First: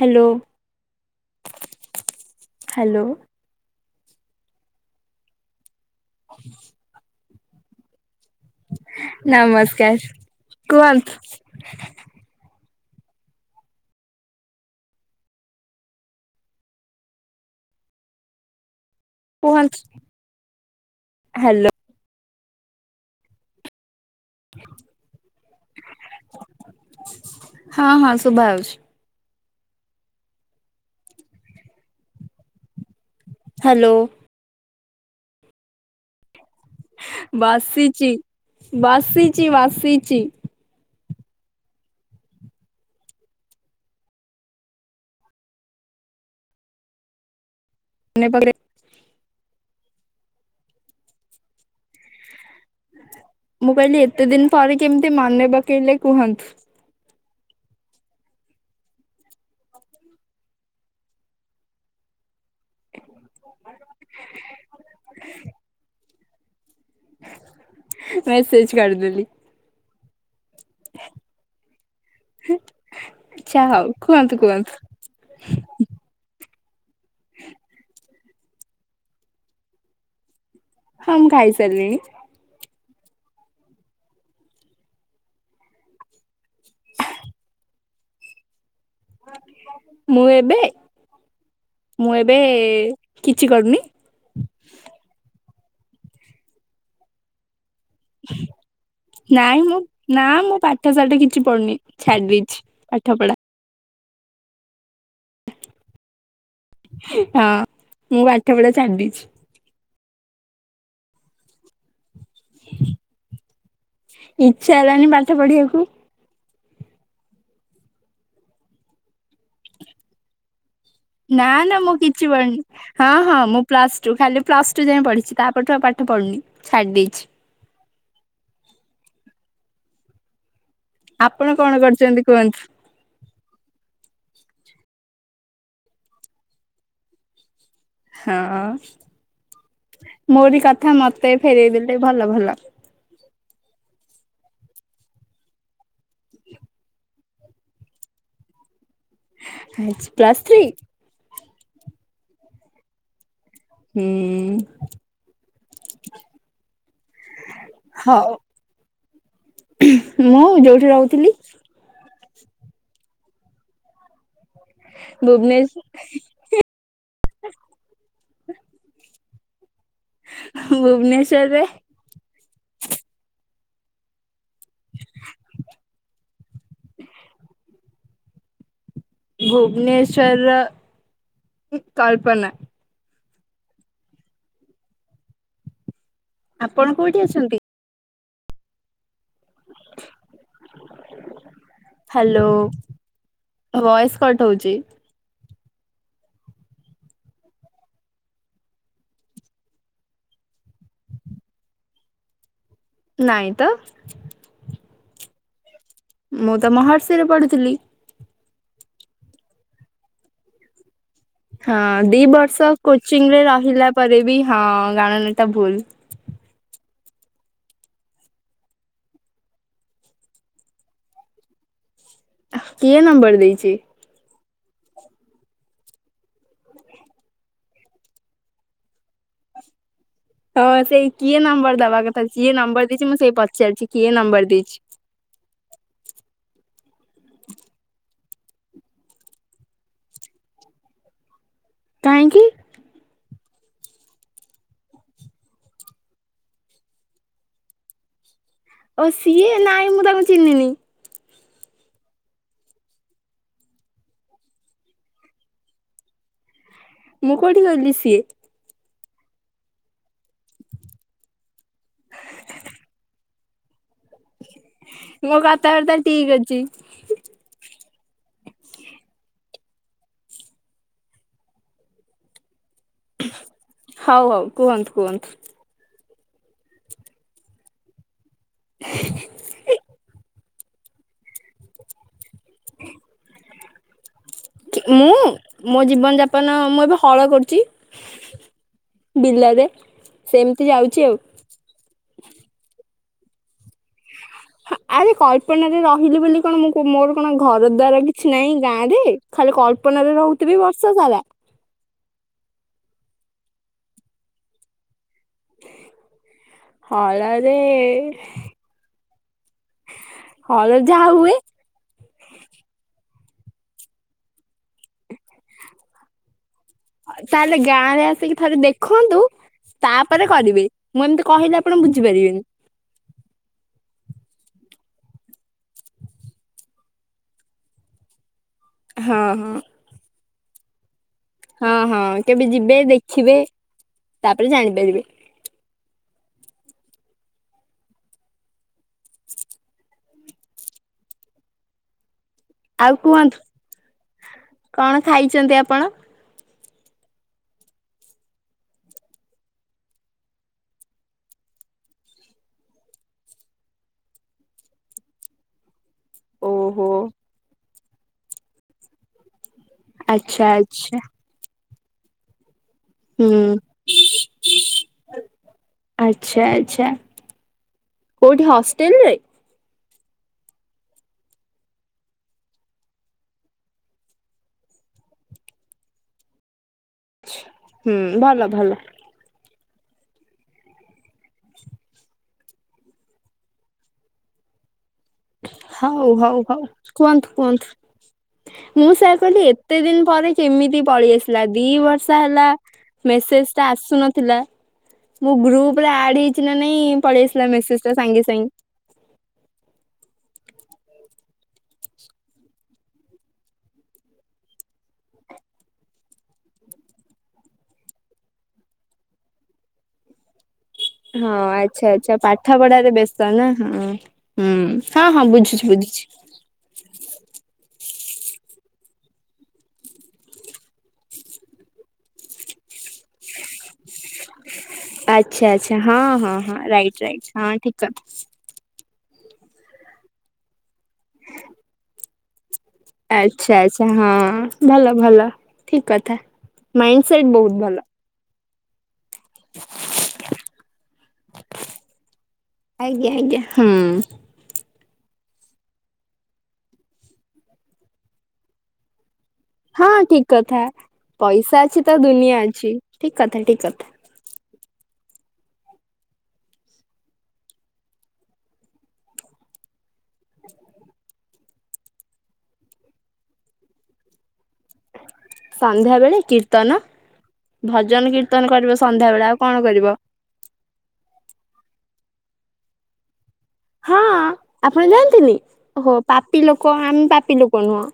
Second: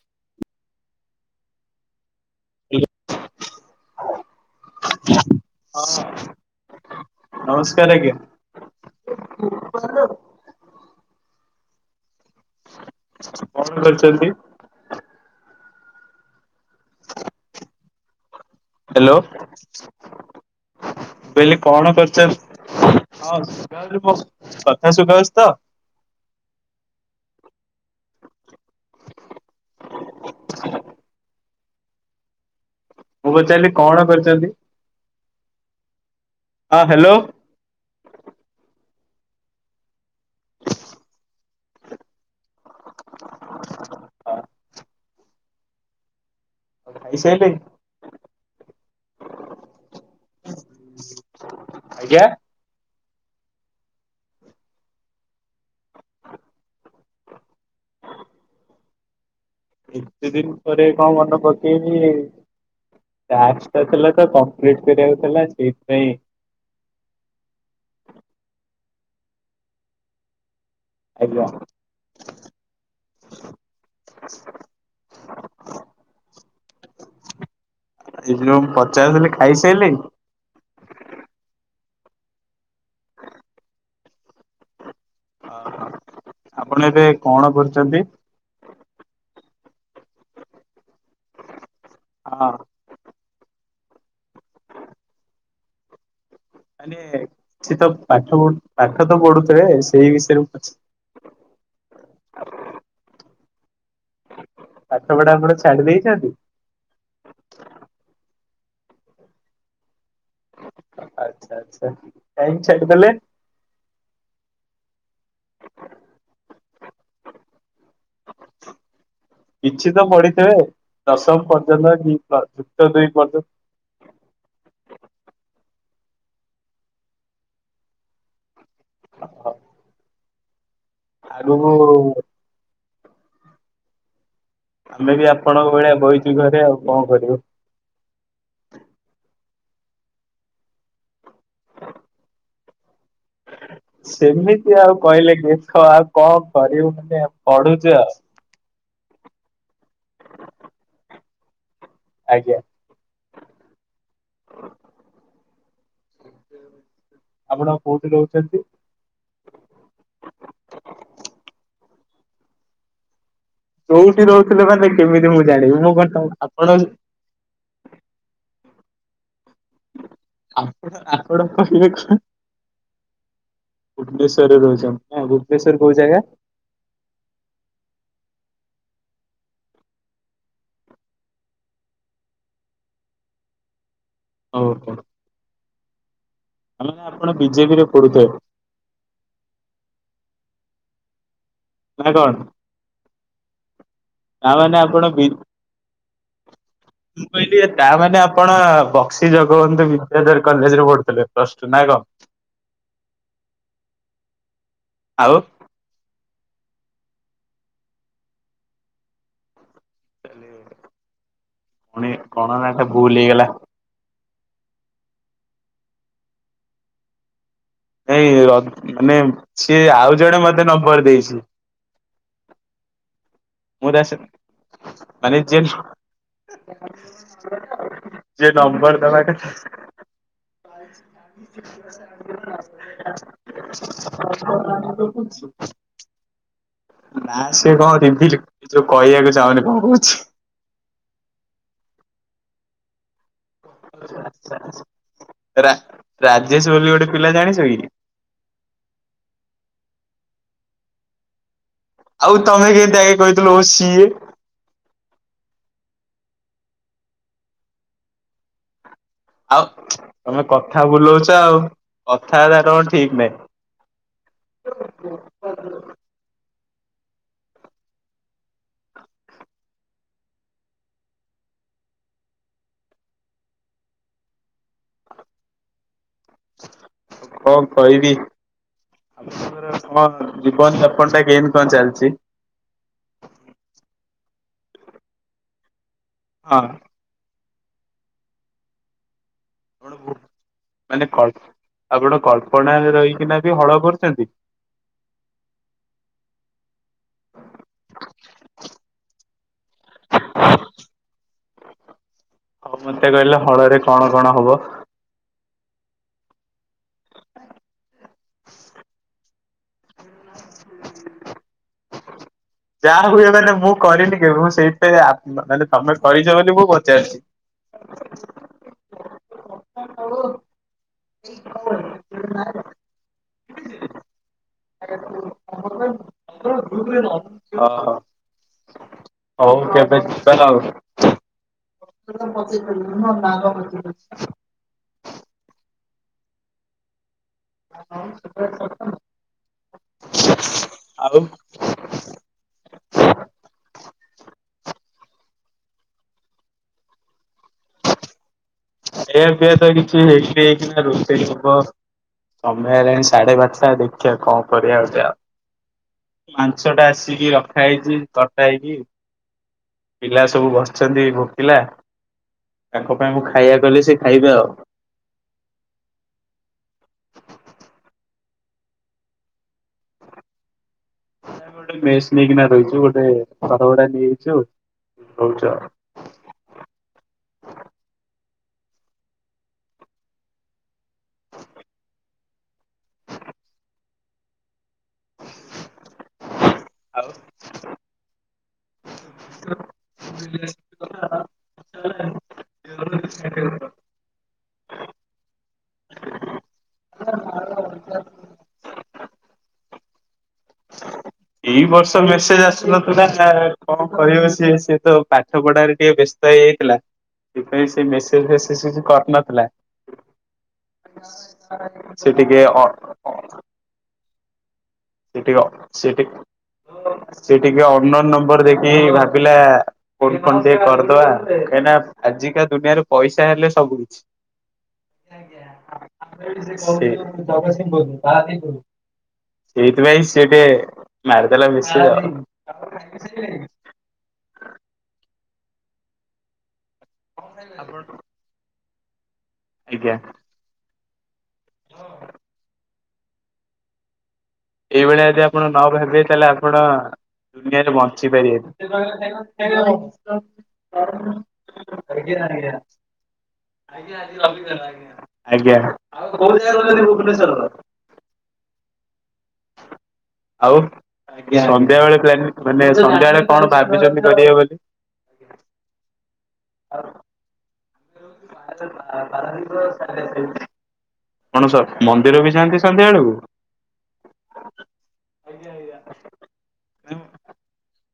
Hello hello? ହଁ ନମସ୍କାର ଆଜ୍ଞା। ନମସ୍କାର କୁହ କଣ କରିଛନ୍ତି? ହ୍ୟାଲୋ କୁହନ୍ତୁ ବୋଇିଲେ ହ୍ୟାଲୋ। କଣ କରିଚ ହଁ [unintelligible] ମୋ କଥା ସୁଭାଯାଉଚି ତ? ହଁ ହଁ ଶୁଭା ଆଉଛି। ହଁ। ମୁଁ ପଚାରିଲି ହ୍ୟାଲୋ କଣ କରିଚନ୍ତି? ହ୍ୟାଲୋ ବସିଚି ବସିଚି ବସିଚି। [inaudible] ଖାଇସାଇଲେଣି [unintelligible] ଆଜ୍ଞା ମୁଁ କହିଲି ଏତେ ଦିନି ପରେ କେମିତି ମନେ ପକେଇଲେ କୁହନ୍ତୁ। ଏତେ ଦିନି ପରେ କଣ ମନେ ପକେଇବି। ଟାସ୍କ ନଥିଲା ତ କଂପ୍ଲିଟ କରିବାକୁ ଥିଲା ସେଇଥିପାଇଁ ମେସେଜ୍ କରିଦେଲି। ଆଜ୍ଞା। ଆଛା ହଉ କୁହନ୍ତୁ କୁହନ୍ତୁ। ହୁଁ। ଏଇ ଯୋଉ ମୁଁ ପଚାରୁଥିଲି ଖାଇସାଇଲେଣି? ହ ମୁଁ ଖାଇସାରିଲିଣିି। ଓ ହ ଆପଣ ଏବେ କଣ ପଢୁଛନ୍ତି? ମୁଁ ଏବେ ମୁଁ ଏବେ ହଁ କିଛି କରୁନି। ମାନେ କିଛି ତ ପାଠ ପଢ ପାଠ ତ ନାଇଁ ପଢୁଥିବେ ମୁଁ ସେଇ ନା ବିଷୟରେ ମୁଁ ପଚାରୁଛି? ପାଠପଢା ପାଠପଢା ଆଉ କଣ ଛାଡିଦେଇଛନ୍ତି? ହଁ ମୁଁ ପାଠପଢ଼ା ଛାଡ଼ିଦେଇଛି। ଆଚ୍ଛା ଆଚ୍ଛା କାଇଁ ଛାଡ଼ିଦଲେ? ଇଚ୍ଛା ହେଲାନି ପାଠ ପଢିବାକୁ। କିଛି ତ ପଢିଥିବେ? ଦଶମ ନା ନା ମୁଁ ପର୍ଯ୍ୟନ୍ତ କି କିଛି ପ୍ଲ ପଢୁନି ଯୁକ୍ତ ଦୁଇ ହଁ ହଁ ପର୍ଯ୍ୟନ୍ତ ମୁଁ ପ୍ଲସ ଟୁ ଖାଲି ପ୍ଲସ ଟୁ ଯାଇଏଁ ପଢିଛି ତାପରେ ପଠ ଆଉ ପାଠ ପଢୁନି ଛାଡି ଦେଇଛି। ହ ହ। ଆପଣ କଣ କରୁଛନ୍ତି କୁହନ୍ତୁ? ଆମେ ବି ଆପଣଙ୍କ ଭଳିଆ ବଇଚୁ ଘରେ ଆଉ କଣ କରିବୁ। ହଁ ମୋରି କଥା ମତେ ଫେରଇ ଦେଲେ ଭଲ ଭଲ। ସେମିତି ଆଉ କହିଲେ ଦେଖ ଆଉ କଣ କରିବୁ ମାନେ ପଢୁଚୁ ଆଉ। ଆ ପ୍ଲସ୍ ଥ୍ରୀ? ଆଜ୍ଞା। ହୁଁ। ହଉ ଆପଣ କୋଉଠି ମୁଁ ରହୁଛନ୍ତି? ଯୋଉଠି ରହୁଥିଲି। କୋଉଠି ରହୁଥି ମତେ କେମିତି ମୁଁ ଭୁବନେଶ ଜାଣିବି ମୁଁ କଣ ତମ ଆପଣ ଆପଣ ଆପଣ ଭୁବନେଶ୍ଵରରେ କହିଲେ କଣ ହଷ୍ଟେଲେରେ ରହୁଛନ୍ତି ଭୁବନେଶ୍ୱର କୋଉ ଜାଗା? ଭୁବନେଶ୍ୱରର କଳ୍ପନା। ଓହୋ। ତା ମାନେ କୋଉଠି ଆପଣ ଅଛନ୍ତି? ବିଜେପି ରେ ପଡୁଥିବେ। ନା କଣ ହ୍ୟାଲୋ ଭଏସ କଟ ହଉଛି ତାମାନେ ଆପଣ ବିଜେ ମୁଁ କହିଲି ତା ମାନେ ଆପଣ ବକ୍ସି ଜଗବନ୍ଧୁ ବିଦ୍ୟାଧର କଲେଜରେ ପଢୁଥିଲେ ପ୍ଲସ ଟୁ ନା କଣ? ନାଇଁ ତ। ଆଉ। ମୁଁ ତ ମହର୍ଷି ରେ ପଢୁଥିଲି। ଚାଲି। ହଁ ଦି ବର୍ଷ ଭୁଲ କୋଚିଂ ରେ ହେଇଗଲା। ରହିଲା ପରେ ବି। ହଁ ଗଣ ନତା ଭୁଲ। ନାଇ ମାନେ ସିଏ ଆଉ ଜଣେ ମତେ ନମ୍ବର ଦେଇଛି। କିଏ ନମ୍ବ ମୁଁ ଦାସ ମାନେ ଯେ ଯେଏ ନମ୍ବର ଦବା କଥା ହଁ ସେଇ କିଏ ନମ୍ବର ଦବା କଥା କିିଏ ଯିଏ ନମ୍ବର ଦେଇଛି ମୁଁ ସେଇ ପଚାରିଛି କିଏ ନମ୍ବର ଦେଇଛି। ସୁବୁ [inaudible] ନା ସେ କଣ ଟିମ୍ ଟିଲି କହିବାକୁ ଚାହୁଁନି କଣ କହୁଚି କାହିଁକି ଆଛା ରାରାଜେଶ ବୋଲି ଗୋଟେ ପିଲା ଜାଣିଛ କି? ଓ ସିଏ ନାହିଁ ମୁଁ ତାଙ୍କୁ ଚିହ୍ନିନି ଆଉ ତମେ କେମତିଗ କହିଥିଵ ସିଏ ମୁଁ କଉଠି କହିଲି ସିଏ ଆଉ ତମେ କଥା ବୁଲଉଛ ଆଉ କଥା ଅରା ତମର ଠିକ ନାହିଁ ମୋ କଥାବାର୍ତ୍ତା ଠିକ ଅଛି ହଉ ହଉ କୁହନ୍ତୁ କୁହନ୍ତୁ କ କହିବି ଜୀବନ ଯାପନ ଟା କେମତି କଣ ଚାଲିଛି? ମୁଁ ମୋ ଜୀବନ ଯାପନ ହଁ ମୁଁ ଏବେ ହଳ କରୁଛି ବିଲରେ କଣ ବୁ ସେମିତି ଯାଉଛି ମାନେ ଆଉ। ଆପଣ କଳପ କଳ୍ପନା ରହିକିନା ବି ହଳ କରୁଛନ୍ତି ଆରେ କପନାରେରେ ରହିଲି ବୋଲି କଣ ମୁଁ ମୋର କଣ ଘର ଦୁଆର କିଛି ନାହିଁ ଗାଁ ରେ ଖାଲି କଳ୍ପନା ରେ ରହୁଥିବେ ବର୍ଷ ସାରା ହ ମତେ କହିଲେ ହଳରେ କଣ କଣ ହବ? ହଳରେ ହଲ ଯାହା ହୁଏ ଯାହା ହୁଏ ମାନେ ମୁଁ କରିନି କେବେ ମୁଁ ସେଇଥି ପାଇଁ ଆ ମାନେ ତମେ କରିଛ ବୋଲି ମୁ ତାହେଲେ ଗାଁ ରେ ଆସିକି ଥରେ ଦେଖନ୍ତୁ ତାପରେ କରିବି ମୁଁ ଏମିତି କହିଲି ଆପଣ ବୁଝିପାରିବେନି [unintelligible] ହ ହଁ ହଁ ହଉ କେବେ ଯିବା ତ ଆଉ ହଁ ହଁ କେବେ ଯିବେ ଦେଖିବେ ତାପରେ ଜାଣିପାରିବେ। [unintelligible] ସେପେ ରେଟ୍ [unintelligible] ଆଉ ଆଉ କୁହନ୍ତୁ କଣ ଖାଇଛନ୍ତି ଆପଣ? ଏବେ ତ କିଛି ହେଇି ହେଇକି ନା ରୋଷେଇ ହବ ସମୟ ହେଲାଣି ସାଢେ ପାଞ୍ଚଟା ଦେଖିବା କଣ କରିବା ଗୋଟେ ଆଉ ମାଂଛ ଟା ଓହୋ ଆସିକି ରଖା ହେଇଛି କଟା ହେଇକି ପିଲା ଆଚ୍ଛା ସବୁ ଆଚ୍ଛା ବସିଛନ୍ତି ଭୋକିଲା ତାଙ୍କ ପାଇଁ ମୁଁ ଖା ହୁ ଆଚ୍ଛା ଆଚ୍ଛା କୋଉଠି ହଷ୍ଟେଲ ରେ ଗୋଟେ ମେସ୍ ନେଇକିନା ରହିଛୁ ଗୋଟେ ଘରଭଡ଼ା ନେଇଯାଇଚୁ ହଉଚ ହୁଁ ଭଲ ଭଲ [unintelligible] ହଉ ହଉ ହଉ ଆଉ କୁହନ୍ତୁ କୁହନ୍ତୁ ମୁଁ ସେ କହିଲି ଏତେ ଦିନ ପରେ କେମିତି ପଳେଇ ଆସିଲା ଦି ବର୍ଷ ହେଲା ମେସେଜ ଟା ଆସୁନଥିଲା ମୁଁ ଗ୍ରୁପରେ ଆଡ ହେଇଛି ନା ନାଇଁ ପଳେଇ ଆସିଲା ମେସେଜ ସାଙ୍ଗେ ସାଙ୍ଗେ [unintelligible] ଏଇ ବର୍ଷ ମେସେଜ ଆସନଥିଲା ନା କଣ କହିବ ସିଏ ସିଏ ତ ପାଠ ପଢାରେ ଟିକେ ବେଶ ହେଇଯାଇଥିଲା ସେଥିପାଇ ସେ ମେସେଜ ଫେସେଜ କରିନଥିଲା ହଁ ଆଚଛା ସେ ଆଚ୍ଛା ଟିକେ ପାଠ ଅ ପଢାରେ ବେସ୍ତ ନା ହଁ ହୁଁ ହଁ ସେ ହଁ ଟିକେ ବୁଝୁଛି ସେ ବୁଝୁଛି ଟିକେସେଟିକେ ଅନ୍ୟ ନମ୍ବର ଦେ ଭାବିଲା କୋଉଠି କଣ ଟିକେ କରିଦବା କାହିଁକିନା ଆଜିକା ଦୁନିଆରେ ପଇସା ହେଲେ ଶବ ସବୁକିଛି ଆଚ୍ଛା ଆଚ୍ଛା ହଁ ହଁ ହଁ ରାଇଟ ରାଇଟ ହଁ [unintelligible] ଠିକ କଥା। ସେଇଥିପାଇଁ ସେ ଟିକେ ମାରିଦେଲା ବେଶୀ ଆ ଆଚ୍ଛା ଆଛା ହଁ ଭଲ ଭଲ ଠିକ କଥା। ମାଇଣ୍ଡ ସେଟ ବହୁତ ଭଲ। ଆଜ୍ଞା। ହଁ। ଆଜ୍ଞା ଆଜ୍ଞା ହଁ। ଏଇଭଳିଆ ଯଦି ଆପଣ ନ ହେବେ ତାହେଲେ ଆପଣ ଦୁନିଆରେ ବଞ୍ଚି ପାରିବେନି। ହଁ ଠିକ କଥା ପଇସା ଅଛି ତ ଦୁନିଆ ଅଛି, ଠିକ କଥା ଠିକ କଥା। ଆଜ୍ଞା। ଆଉ? ସନ୍ଧ୍ୟାବେେଳେ ପ୍ଲାନିଂ ମାନେ ସନ୍ଧ୍ୟାବେେଳେ କଣ ଭାବିଛନ୍ତି କରବେ ବୋଲି! ସନ୍ଧ୍ୟାବେଳେ କୀର୍ତ୍ତନ। ଭଜନ କୀର୍ତ୍ତନ କରିବ ସନ୍ଧ୍ୟା ବେଳେ ଆଉ କଣ ପଣସ? କରିବ? ମନ୍ଦିର ବି ଯାଆନ୍ତି ସନ୍ଧ୍ୟା ବେଳକୁ? ହଁ, ଆପଣ ଯାଆନ୍ତିନି ହୋ ପାପି ଲୋକ, ଆମେ ପାପି ଲୋକ ନୁହଁ।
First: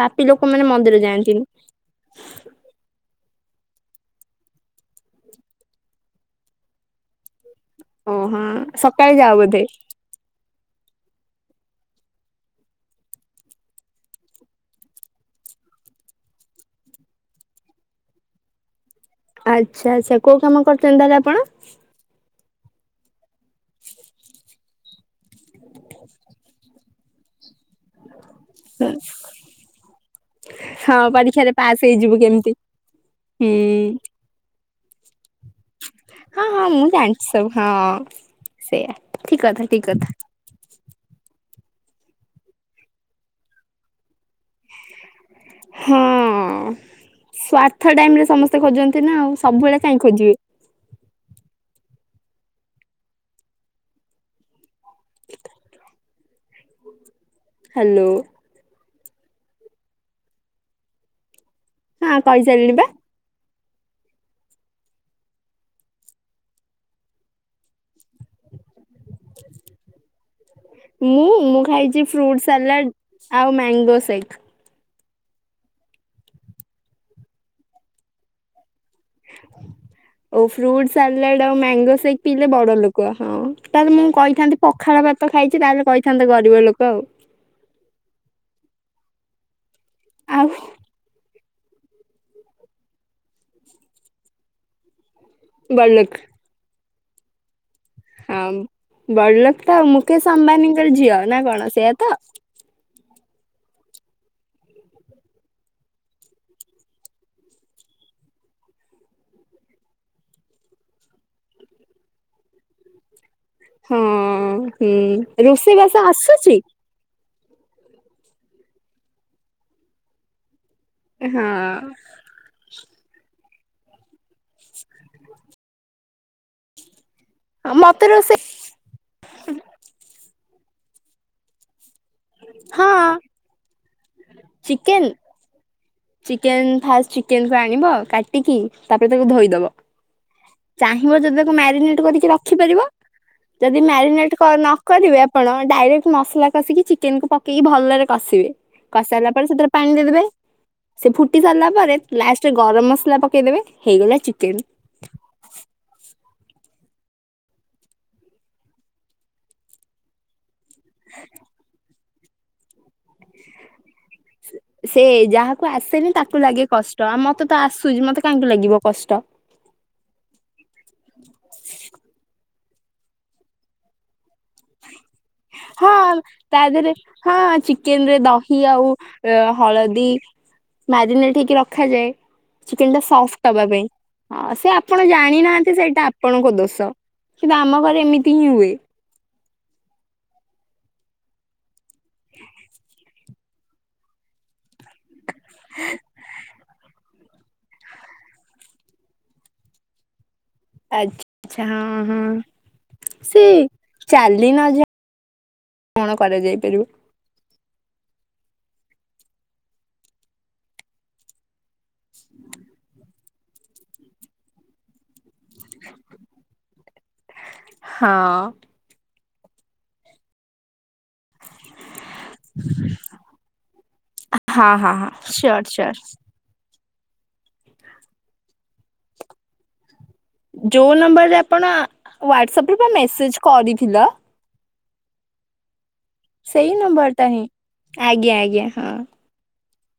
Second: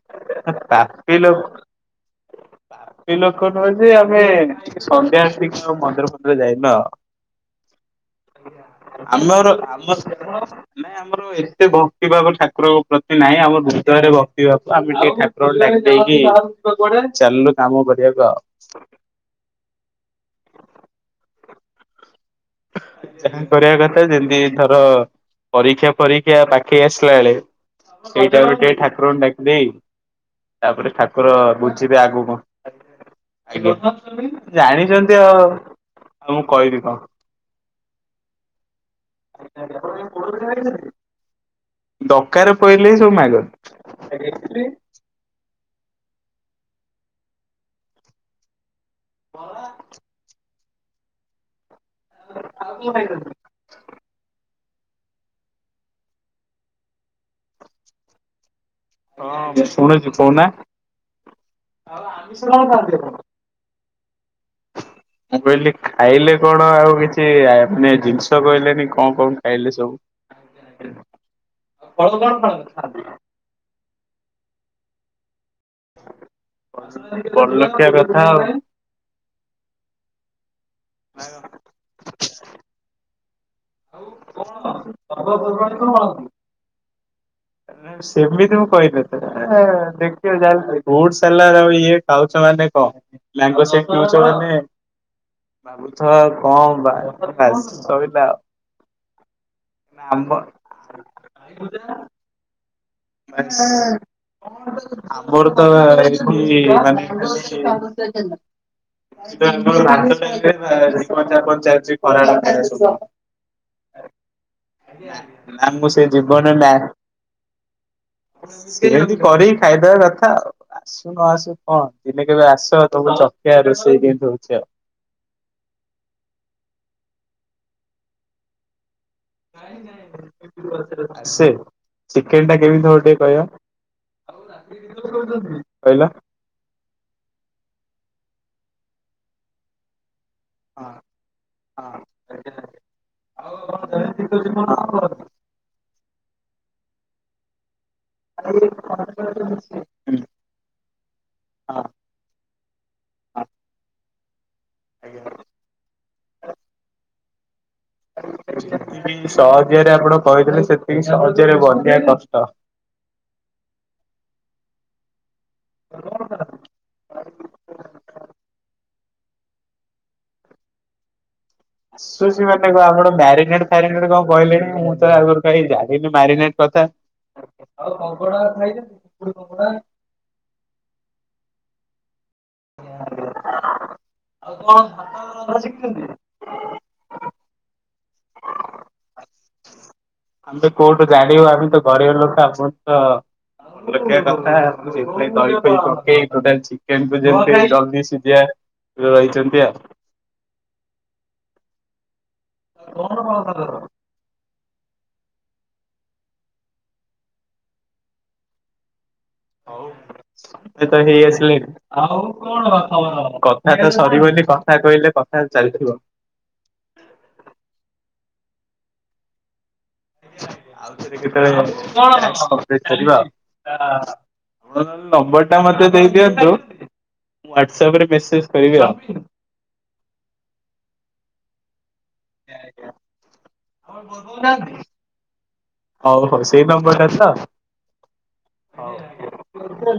ପାପି ଲୋକମାନେ ମନ୍ଦିର ପାପୀ ଯାଆନ୍ତିନି। ଲୋକ, ପାପୀ ଲୋ କ ନୁହେଁ ଯେ ଆମେ ସନ୍ଧ୍ୟା ବେଳେ ଟିକେ ମନ୍ଦିର ଫନ୍ଦିର ଯାଇନ। ଓହୋ ସକାଳେ ଯାଅ ଆମର ବୋଧେ ଆମ ନାଇଁ ଆମର ଏତେ ଭକ୍ତିଭାବ ଠାକୁରଙ୍କ ପ୍ରତି ନାଇଁ, ଆମ ହୃଦୟରେ ଭକ୍ତିଭାବ ଆମେ ଟିକେ ଠାକୁର ଡାକି ଦେଇକି, ଚାଲିଲୁ କାମ କରିବାକୁ ଆଉ। ଆଚ୍ଛା ଆଚ୍ଛା କୋଉ କାମ କରୁଚନ୍ତି ତାହେଲେ ଆପଣ? ଯାହା କରିବା କଥା ଯେମିତି ଧର ପରୀକ୍ଷା ପରୀକ୍ଷା ପାଖେଇ ଆସିଲା ବେଳେ ଏଇଟା ଗୋଟେ ଠାକୁରଙ୍କୁ ଡାକି ଦେଇ ତାପରେ ହଁ ଠାକୁର ପରୀକ୍ଷାରେ ପାସ୍ ବୁଝିବେ ହେଇଯିବୁ ଆଗକୁ କେମିତି ହୁଁ କଣ ଆଜ୍ଞା ଜାଣି ଚ, ମୁଁ ହଁ ହଁ କହିବି କଣ? ଜାଣିଛି ସବୁ ହଁ ସେଇୟଆ ଠିକ କଥା ଠିକ କଥା। ଦକାରେ ପଇଲେ ହି ସବୁ ମାଗନ୍ତି। ହଁ ସ୍ଵାର୍ଥ ଟାଇମ ରେ ସମସ୍ତେ ଖୋଜନ୍ ତି ନାଉ, ସବୁବେଳେ କାଇଁ ଖୋଜିବେ? [unintelligible] [unintelligible] ହ୍ୟାଲୋ। ହଁ ଶୁନୁଚି କହୁନା। ହଁ କହିସାରିଲିଣି ବା ମୁଁ କହିଲି ଖାଇଲେ କଣ ଆଉ କିଛି ମାନେ ଜିନିଷ କହିଲେନି କଣ କଣ ଖାଇଲେ ସବୁ। ମୁଁ ମୁଁ ଖାଇଛି ଫ୍ରୁଟ ସାଲାଡ ଆଉ ମ୍ୟାଙ୍ଗୋ ସେକ୍। ବଡ ଲୋକିଆ କଥା ଆଉ। ଓ ଫ୍ରୁଟ ସାଲାଡ ଆଉ ମ୍ୟାଙ୍ଗୋ ସେକ୍ ପିଇଲେ ବଡ ଲୋକ ହଁ। ତାହେଲେ ମୁଁ କହିଥାନ୍ତି ପଖାଳ ଭାତ ଖାଇଛି, ତାହେଲେ କହିଥାନ୍ତେ ଗରିବ ଲୋକ ଆଉ। ସେମିତି ମୁ କହିଦେଲେ ଏ ଦେଖିବେ ଆଉ ଜାହେଲେ ଫ୍ରୁଟ ସାଲାଡ୍ ସାଲାଡ୍ ଆଉ ଇଏ ଖାଉଛ ମାନେ କଣ, ମ୍ୟାଙ୍ଗୋ ସେକ୍ ପିଉଛ ମାନେ ଭାବୁଥ ବଡଲୋକ କଣ ବା-ବାସ୍। ହଁ ବଡ଼ଲୋକ ତ, ଆମ ମୁକେଶ ଅମ୍ବାନୀଙ୍କର ଝିଅ ନା କଣ ସେଆ ତ? ବାଶ୍ ଆମର ତ ଏଠି ମାନେ ଖାଲି [inaudible] ହଁ। ହୁଁ ନା ରୋଷେଇ ମୁଁ ବାସ ସେ ଯିବନ ଆସୁଛି ନା। ସେମତି କରି ଖାଇଦବା କଥା ଆଉ, ଆସୁ ନ ହଁ ଆସୁ କଣ, ଦିନେ କେବେ ଆସ ତମ ଦେଖିଆ ରୋଷେଇ କେମିତି ହଉଚି ଆଉ। ଆ ମତେ ରୋସେଇ- [inaudible] ଆସେ ଚିକେନ ଟା ହଁ। କେମିତି ହବ ଟିକେ କହିବ? [unintelligible] ଚିକେନ ଫାଷ୍ଟ ଚିକେନକୁ ଆଣିବ କାଟିକି ତାପରେ ତାକୁ ଧୋଇଦବ। ହଁ। ଚାହିଁବ ଯଦି ତାକୁ ମ୍ୟାରିନେଟ କରିକି ରଖିପାରିବ ଯଦି ମ୍ୟାରିନେଟ କ ନ କରିବେ ଆପଣ। ଡାଇରେକ୍ଟ ମସଲା କଷିକି ଚିକେନକୁୁ ପକେଇକି ଭଲରେ କସି ବେ କସି ଶାରିଲା ପରେ ସେଥିରେ ପାଣି ଦେଇଦେବେ। ସେ ଫୁଟି ସାରିଲା ପରେ ଲାଷ୍ଟରେ ଗରମ ମସଲା ପକେଇଦେବେ ହେଇଗଲା ଚିକେନ। ଆଜ୍ଞା। [inaudible] [inaudible] ଯେତିକି ସହଜରେ ଆପଣ କହିଦେଲେ। ସେତିକି ସହଜରେ ବନେଇବା କଷ୍ଟ। [inaudible] [inaudible] ସେ ସେ ଯାହାକୁ ଆସେନି ତାକୁ ଲାଗେ କଷ୍ଟ ଆମତ ତ ଆସୁଛି ମତେ କାହିଁକି ଲାଗିବ କଷ୍ଟ। [inaudible] [unintelligible] ମ୍ୟାରିକେଡ଼ ଫ୍ୟାରିକେଡ କଣ କହିଲେଣି ମୁଁ ତ ଆଗରୁ କାଇଁ ହଁ ଜାଣିନି ମ୍ୟାରିନେଟ ତା କଥା। ଦେହରେ ହଁ ଚିକେନ ରେ ଦହି ଆଉ ହଳଦୀ ମ୍ୟାରିନେଟ ହେଇକି ରଖାଯାଏ। ଚିକେନ ଟା ସଫ୍ଟ ହବା ପାଇଁ ହଁ ସେ ଆପଣ ଜାଣିନାହାନ୍ତି ସେଇଟା ଆପଣଙ୍କ ଦୋଷ। କିନ୍ତୁ ଆମ ଘରେ ଏମିତି ହିଁ ହୁଏ। ଆମେ ତ କୋଉଠୁ ଜାଣିବୁ। ଆମେ ତ ଗରିବ ଲୋକ ଆପଣ ତ ବଡଲୋକିଆ କଥା ବୁଝି ଏ ଦହି ଫହି ପକେଇ ଟୋଟାଲ ଚିକେନ୍ ଯଦି ଯେମିତି [unintelligible] ରହିଛନ୍ତି ଆଉ। ଆଚ୍ଛା-ଚ୍ଛା ହଁ ହଁ ସେ ଚାଲି ନ ଯ କଣ କରାଯାଇପାରିବ? ହୋଉ ସନ୍ଧ୍ୟା ଡ ହେଇ ଆସିଲେଣି। [inaudible] କଥା ତ ସରିବନି କଥା କହିଲେ କଥା ଚାଲିଥିବ। [inaudible] ହଁ। ଆଉଥରେ କେତେବେଳ ଟାସ୍କ କମ୍ଲିଟ କରିବା ଆଉ। ହଁ ଆପଣ ହଁ ହଁ [unintelligible] ନମ୍ବର ଟା ସିଓର ମତେ ଦେଇ ସିଓର। ଦିଅନ୍ତୁ। ମୁଁ ହ୍ୱାଟ୍ସପରେ ମେସେଜ କରିବି ଆଉ। ଯୋଉ ନମ୍ବରରେ ଆପଣ, ହାଟସପରେ ବା ମେସେଜ କରିଥିଲ? ହୋଉ ହୋଉ ସେଇ ନମ୍ବରଟା ତ ଆଜ୍ଞା ଆଜ୍ଞା [inaudible] ହଁ। ହୋଉ ହୋଉ।